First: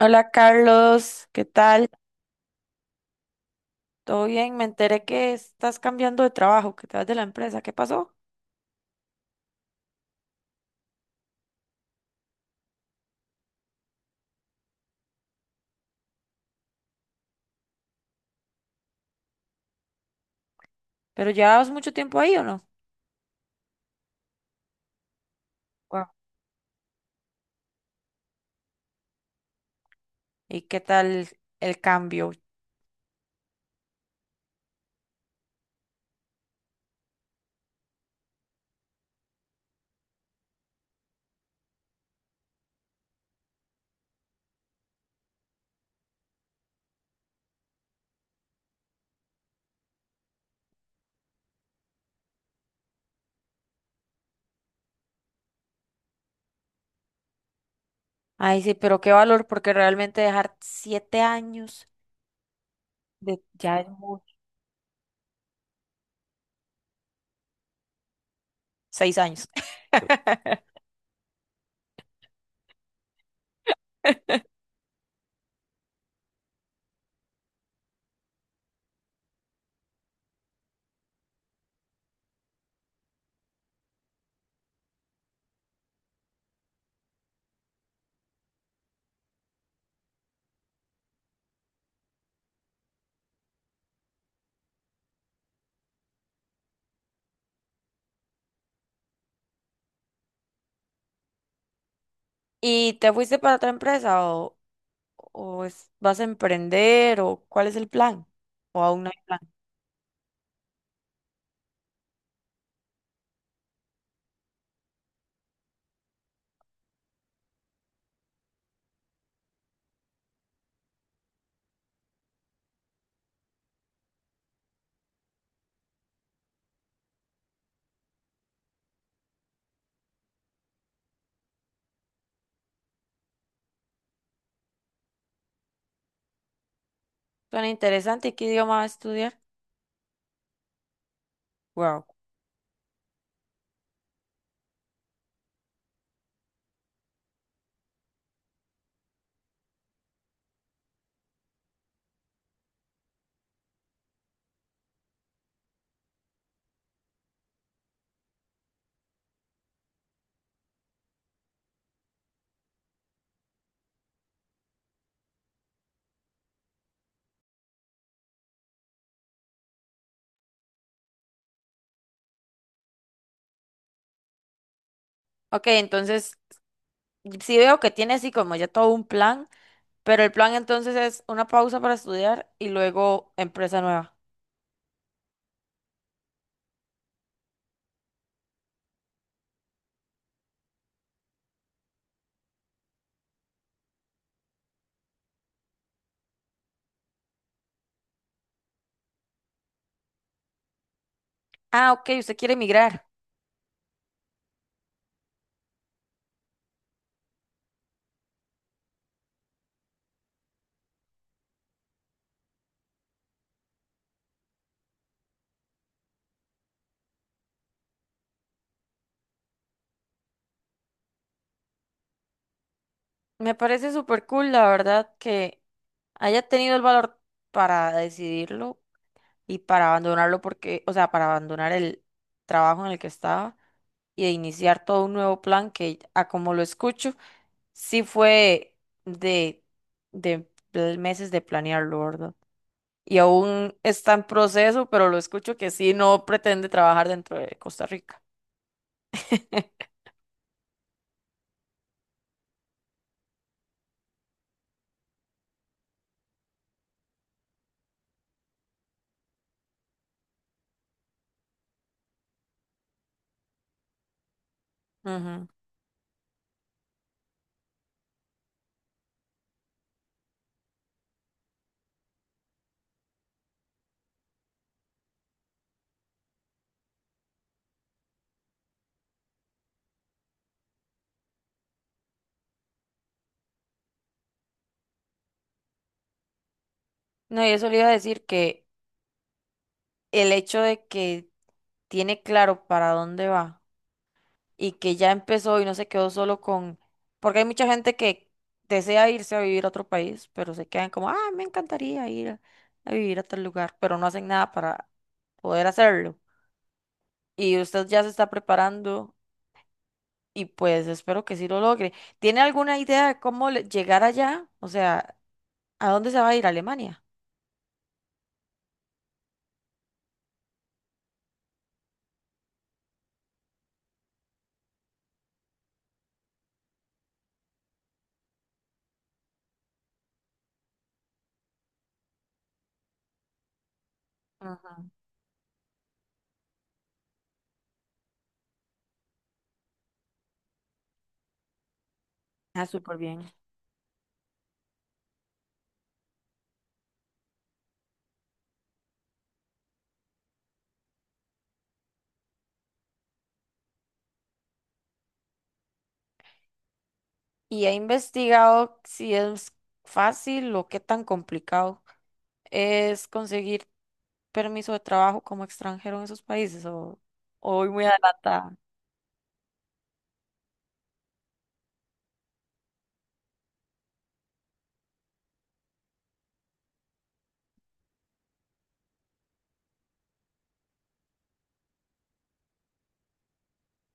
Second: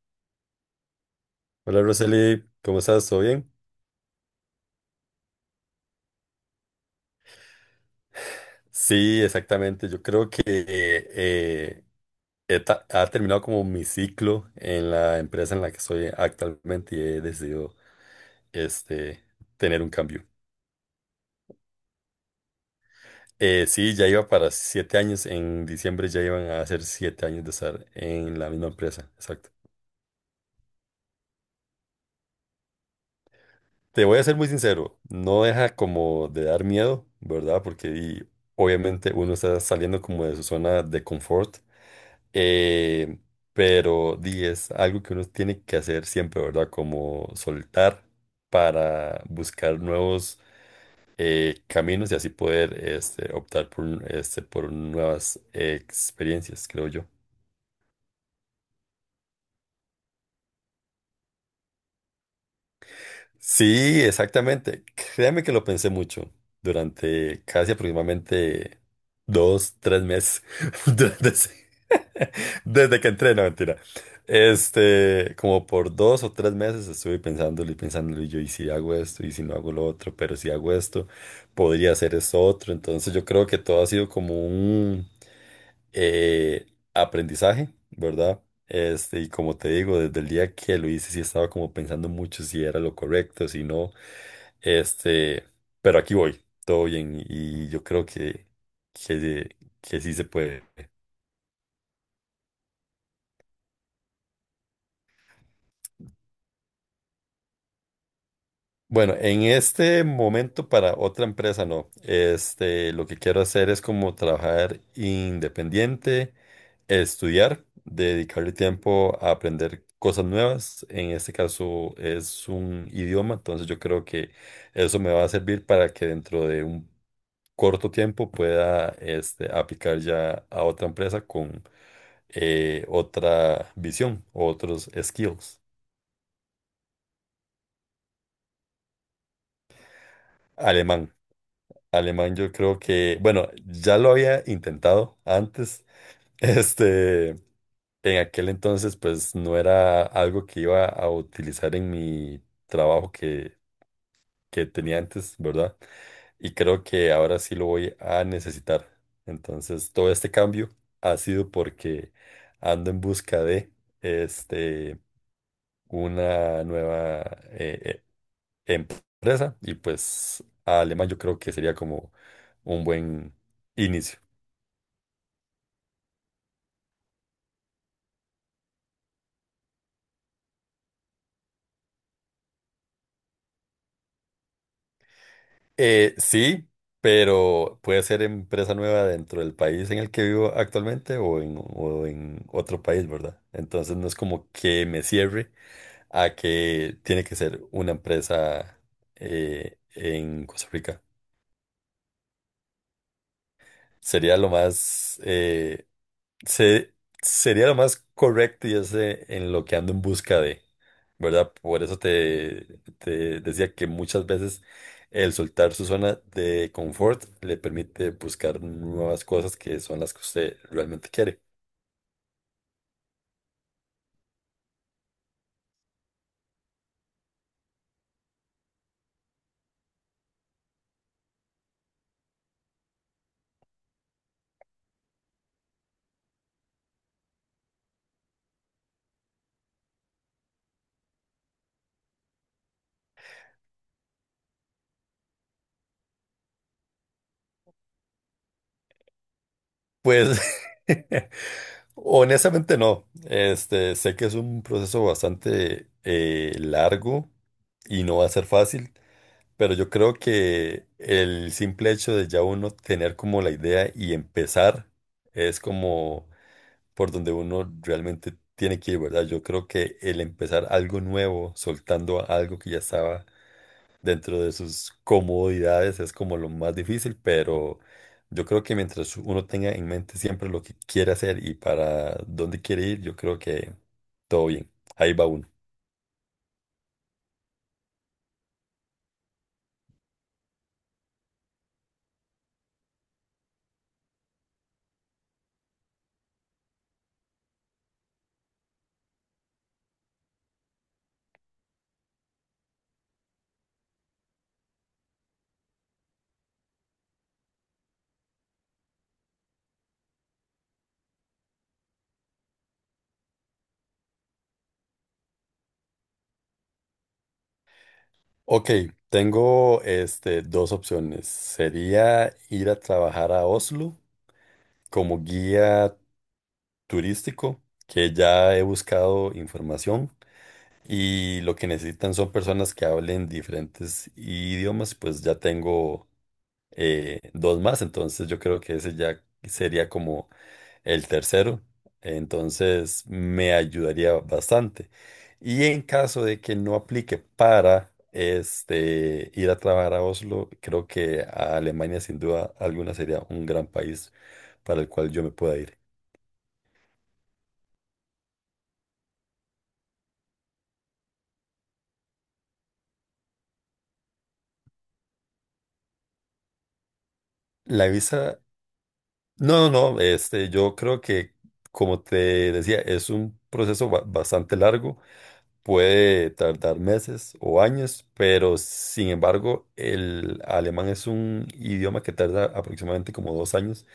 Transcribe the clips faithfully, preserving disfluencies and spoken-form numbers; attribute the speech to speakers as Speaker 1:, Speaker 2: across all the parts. Speaker 1: Hola Carlos, ¿qué
Speaker 2: Hola
Speaker 1: tal?
Speaker 2: Roseli, ¿cómo estás? ¿Todo bien?
Speaker 1: ¿Todo bien? Me enteré que estás cambiando de trabajo, que te vas de la empresa. ¿Qué pasó?
Speaker 2: Sí, exactamente. Yo creo que eh, he ta- ha terminado como mi ciclo en la empresa en la que estoy actualmente y he decidido este, tener un cambio.
Speaker 1: ¿Pero llevabas mucho tiempo ahí o no?
Speaker 2: Eh, sí, ya iba para siete años. En
Speaker 1: Guau.
Speaker 2: diciembre ya iban a hacer siete años de estar en la misma empresa. Exacto.
Speaker 1: ¿Y qué tal el cambio?
Speaker 2: Te voy a ser muy sincero, no deja como de dar miedo, ¿verdad? Porque y, obviamente uno está saliendo como de su zona de confort. Eh, pero di, es algo que uno tiene que hacer siempre, ¿verdad? Como soltar para buscar nuevos eh, caminos y así poder este, optar por, un- este, por nuevas eh, experiencias, creo yo.
Speaker 1: Ay, sí, pero qué valor, porque realmente dejar siete años de... Ya es
Speaker 2: Sí,
Speaker 1: mucho.
Speaker 2: exactamente. Créame que lo pensé mucho durante casi aproximadamente
Speaker 1: Seis años.
Speaker 2: dos, tres meses. Durante ese- Desde que entré, no, mentira. Este, como por dos o tres meses estuve pensándolo y pensándolo y yo, y si hago esto, y si no hago lo otro, pero si hago esto, podría hacer esto otro. Entonces yo creo que todo ha sido como un eh, aprendizaje, ¿verdad? Este, y como te digo, desde el día que lo hice, sí estaba como pensando mucho si era lo correcto, si no. Este, pero aquí voy, todo bien, y yo creo que, que, que sí se puede.
Speaker 1: ¿Y te fuiste para otra empresa o, o es- vas a emprender o cuál es el plan? ¿O aún no
Speaker 2: Bueno,
Speaker 1: hay plan?
Speaker 2: en este momento para otra empresa no. Este, lo que quiero hacer es como trabajar independiente, estudiar, dedicarle tiempo a aprender cosas nuevas. En este caso es un idioma, entonces yo creo que eso me va a servir para que dentro de un corto tiempo pueda este, aplicar ya a otra empresa con eh, otra visión, otros skills.
Speaker 1: Suena interesante. ¿Y qué idioma vas a estudiar?
Speaker 2: Alemán.
Speaker 1: Wow.
Speaker 2: Alemán, yo creo que, bueno, ya lo había intentado antes. Este, en aquel entonces, pues no era algo que iba a utilizar en mi trabajo que, que tenía antes, ¿verdad? Y creo que ahora sí lo voy a necesitar. Entonces, todo este cambio ha sido porque ando en busca de, este, una nueva eh, eh, empresa y pues alemán yo creo que sería como un buen inicio.
Speaker 1: Ok, entonces sí veo que tiene así como ya todo un plan, pero el plan entonces es una pausa para estudiar y luego empresa nueva.
Speaker 2: Eh, sí, pero puede ser empresa nueva dentro del país en el que vivo actualmente o en, o en otro país, ¿verdad? Entonces no es como que me cierre a que tiene que ser una empresa eh, en Costa Rica.
Speaker 1: Ah, ok, usted quiere emigrar.
Speaker 2: Sería lo más eh, Se, Sería lo más correcto y es eh, en lo que ando en busca de, ¿verdad? Por eso te, te decía que muchas veces el soltar su zona de confort le permite buscar nuevas cosas que son las que usted realmente quiere.
Speaker 1: Me parece súper cool, la verdad, que haya tenido el valor para decidirlo y para abandonarlo porque, o sea, para abandonar el trabajo en el que estaba y de iniciar todo un nuevo plan que, a como lo escucho, sí fue de, de pl- meses de planearlo, ¿verdad? Y aún está en proceso, pero lo escucho que sí no pretende trabajar dentro de Costa Rica.
Speaker 2: Pues honestamente no. Este, sé que es un proceso bastante eh, largo y no va a ser fácil. Pero yo creo que el simple hecho de ya uno tener como la idea y empezar
Speaker 1: Ujú.
Speaker 2: es como por donde uno realmente tiene que ir, ¿verdad? Yo creo que el empezar algo nuevo, soltando algo que ya estaba dentro de sus comodidades, es como lo más difícil, pero yo creo que mientras uno tenga en mente siempre lo que quiere hacer y para dónde quiere ir, yo creo que todo bien. Ahí va uno.
Speaker 1: No, y eso le iba a decir que el hecho de que tiene claro para dónde va y que ya empezó y no se quedó solo con, porque hay mucha gente que desea irse a vivir a otro país, pero se quedan como, ah, me encantaría ir a, a vivir a tal lugar, pero no hacen nada para poder hacerlo. Y usted ya se está preparando y pues espero que sí lo logre. ¿Tiene alguna idea de cómo le- llegar allá? O sea, ¿a dónde se va a ir? ¿A Alemania?
Speaker 2: Ok, tengo este, dos opciones. Sería ir a trabajar a Oslo como guía turístico, que ya he buscado información y lo que necesitan son personas que hablen diferentes
Speaker 1: Ajá.
Speaker 2: idiomas, pues ya tengo eh, dos más, entonces yo creo que ese ya sería como el tercero,
Speaker 1: Ah, súper
Speaker 2: entonces
Speaker 1: bien.
Speaker 2: me ayudaría bastante. Y en caso de que no aplique para este, ir a trabajar a Oslo, creo que a Alemania sin duda alguna sería un gran país para el cual yo me pueda ir.
Speaker 1: Y he investigado si es fácil o qué tan complicado es conseguir permiso de trabajo como extranjero en esos países o, o voy muy
Speaker 2: La visa,
Speaker 1: adelantada.
Speaker 2: no, no, no, este, yo creo que, como te decía, es un proceso ba- bastante largo. Puede tardar meses o años, pero sin embargo, el alemán es un idioma que tarda aproximadamente como dos años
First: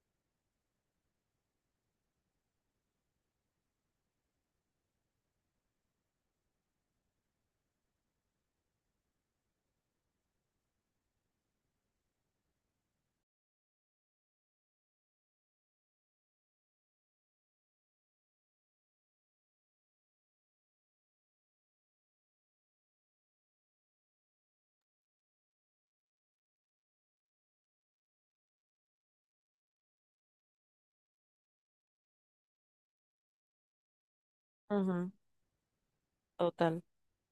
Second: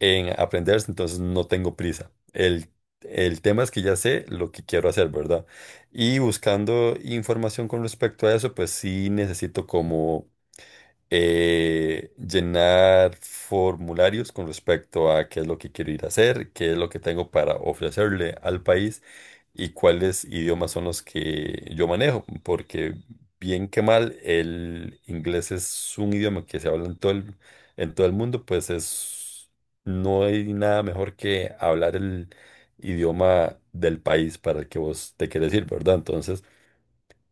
Speaker 2: en aprenderse, entonces no tengo prisa. El, el tema es que ya sé lo que quiero hacer, ¿verdad? Y buscando información con respecto a eso, pues sí necesito como eh, llenar formularios con respecto a qué es lo que quiero ir a hacer, qué es lo que tengo para ofrecerle al país y cuáles idiomas son los que yo manejo, porque bien que mal, el inglés es un idioma que se habla en todo el, en todo el mundo, pues es, no hay nada mejor que hablar el idioma del país para el que
Speaker 1: Ujú,
Speaker 2: vos te quieres ir, ¿verdad? Entonces...
Speaker 1: total.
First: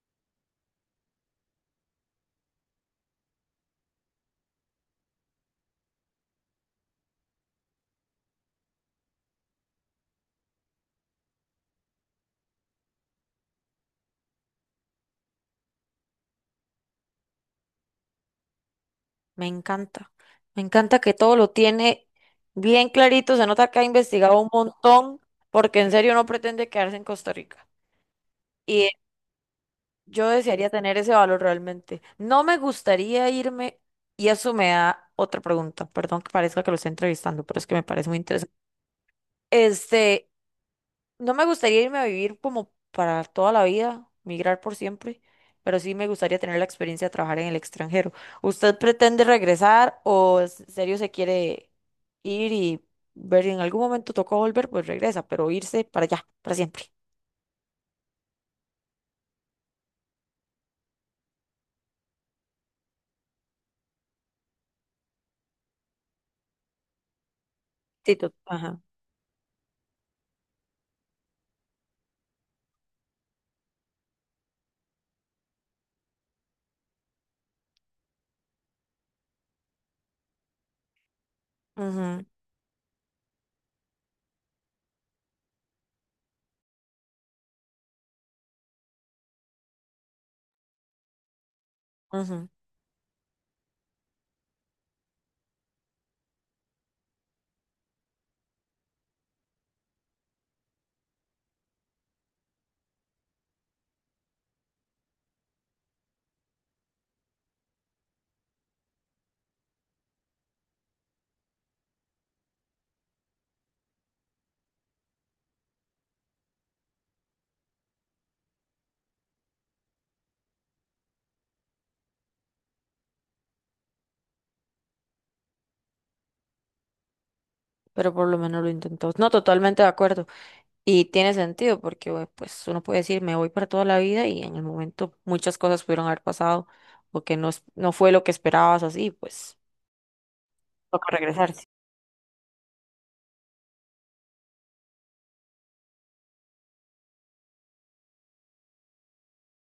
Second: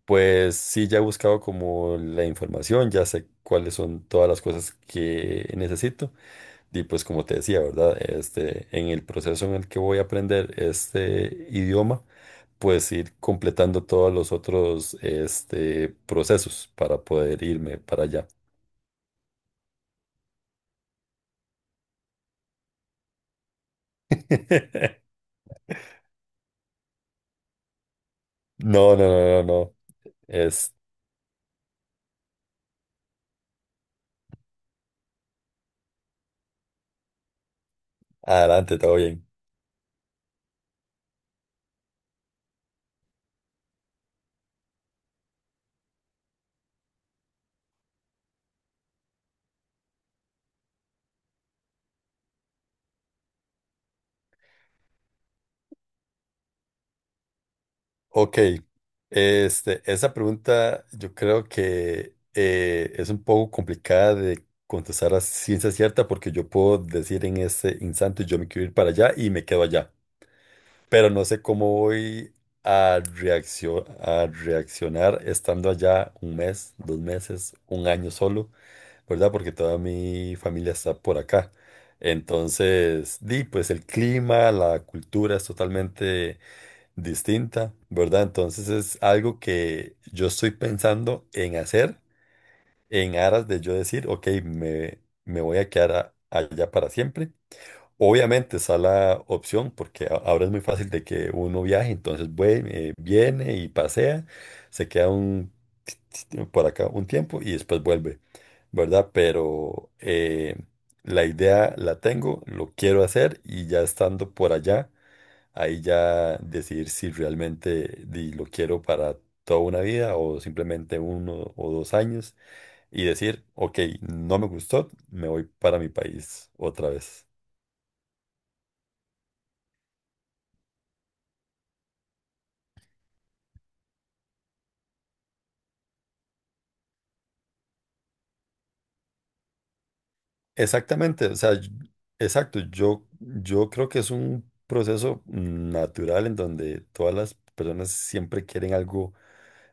Speaker 2: Pues sí, ya he buscado como la información, ya sé cuáles son todas las cosas que necesito. Y pues como te decía, ¿verdad? Este, en el proceso en el que voy a aprender este idioma, pues ir completando todos los otros este, procesos para poder irme para allá.
Speaker 1: Me encanta. Me encanta que todo lo tiene bien clarito. Se nota que ha investigado un montón porque en serio no pretende quedarse en Costa Rica.
Speaker 2: No, no, no, no, no.
Speaker 1: Yo desearía
Speaker 2: Es
Speaker 1: tener ese valor realmente. No me gustaría irme, y eso me da otra pregunta. Perdón que parezca que lo esté entrevistando, pero es que me parece muy interesante.
Speaker 2: adelante, todo bien.
Speaker 1: Este, no me gustaría irme a vivir como para toda la vida, migrar por siempre, pero sí me gustaría tener la experiencia de trabajar en el extranjero. ¿Usted pretende regresar o en serio se quiere ir y ver si en algún momento tocó volver, pues regresa, pero irse para allá, para siempre?
Speaker 2: Ok, este, esa pregunta yo creo que eh, es un poco complicada de contestar a ciencia cierta porque yo puedo decir en este
Speaker 1: Sí,
Speaker 2: instante
Speaker 1: to-
Speaker 2: yo me quiero ir
Speaker 1: ajá.
Speaker 2: para allá y me quedo allá pero no sé cómo voy a reaccio- a reaccionar estando allá un mes, dos meses, un año solo, ¿verdad? Porque toda mi familia está por acá.
Speaker 1: Ujú,
Speaker 2: Entonces, di, pues el clima, la cultura es totalmente distinta, ¿verdad? Entonces es algo que yo estoy pensando en hacer
Speaker 1: ujú.
Speaker 2: en aras de yo decir, ok, me, me voy a quedar a- allá para siempre. Obviamente está la opción porque a- ahora es muy fácil de que uno viaje, entonces vue- eh, viene y pasea, se queda un, por acá un tiempo y después vuelve, ¿verdad? Pero eh, la idea la tengo, lo quiero hacer y ya estando por allá, ahí ya decidir si realmente di, lo quiero para toda una vida o simplemente uno o dos años y decir, ok, no me gustó, me voy para mi país otra vez.
Speaker 1: Pero por lo menos lo intentó. No, totalmente de acuerdo. Y tiene sentido porque bueno, pues uno puede decir, me voy para toda la vida y en el momento muchas cosas pudieron haber pasado o que no, es- no fue lo que esperabas así, pues toca
Speaker 2: Exactamente, o sea,
Speaker 1: regresarse.
Speaker 2: y- exacto, yo, yo creo que es un proceso natural en donde todas las personas siempre quieren algo,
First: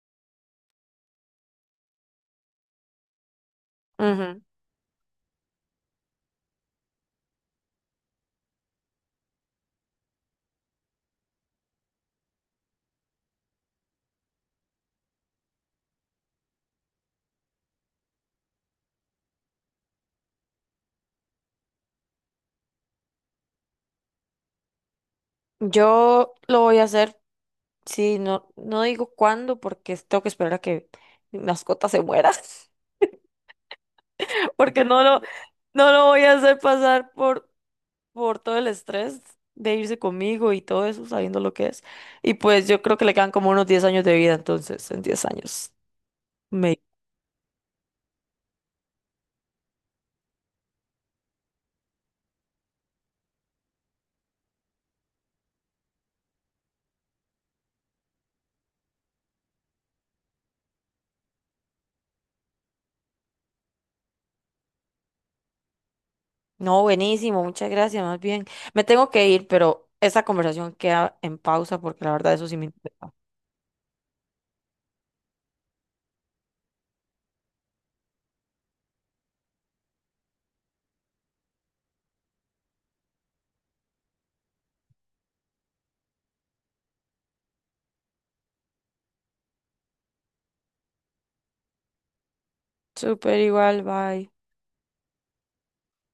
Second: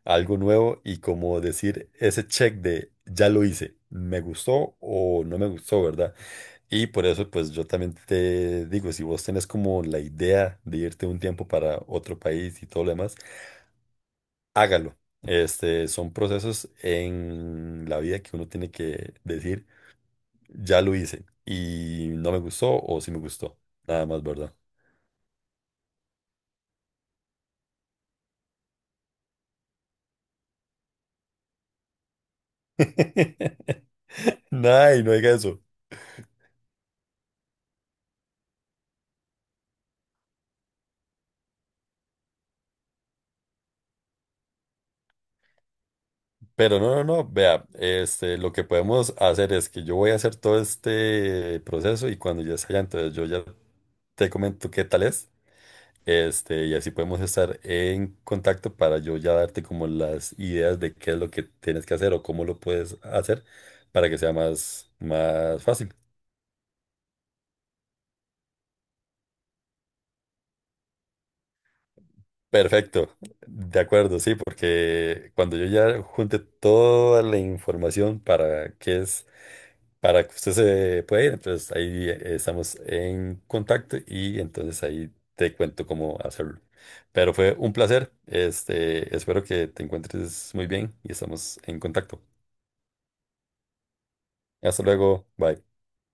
Speaker 2: algo nuevo y como decir ese check de ya lo hice, me
Speaker 1: Ujú.
Speaker 2: gustó o no me gustó, ¿verdad? Y por eso pues yo también te digo, si vos tenés como la idea de irte un tiempo para otro país y todo lo demás, hágalo. Este, son procesos en la vida que uno tiene que decir ya lo hice y no me gustó o sí me gustó. Nada más, ¿verdad?
Speaker 1: Yo lo voy a hacer, sí, no, no digo cuándo porque tengo que esperar a que mi mascota se muera, porque no
Speaker 2: Ay, no
Speaker 1: lo,
Speaker 2: diga eso.
Speaker 1: no lo voy a hacer pasar por por todo el estrés de irse conmigo y todo eso, sabiendo lo que es. Y pues yo creo que le quedan como unos diez años de vida, entonces, en diez años. Me...
Speaker 2: Pero no, no, no, vea, este, lo que podemos hacer es que yo voy a hacer todo este proceso y cuando ya sea, entonces yo ya te comento qué tal es, este, y así podemos estar en contacto para yo ya darte como las ideas de qué es lo que tienes que hacer o cómo lo puedes hacer para que sea más, más fácil.
Speaker 1: No, buenísimo, muchas gracias, más bien. Me tengo que ir, pero esta conversación queda en pausa porque la verdad eso sí me
Speaker 2: Perfecto,
Speaker 1: interesa.
Speaker 2: de acuerdo, sí, porque cuando yo ya junte toda la información para qué es, para que usted se pueda ir, entonces ahí eh, estamos en contacto y entonces ahí te cuento cómo hacerlo. Pero fue un placer, este, espero que te encuentres muy bien y estamos en contacto.
Speaker 1: Súper igual, bye.
Speaker 2: Hasta luego, bye.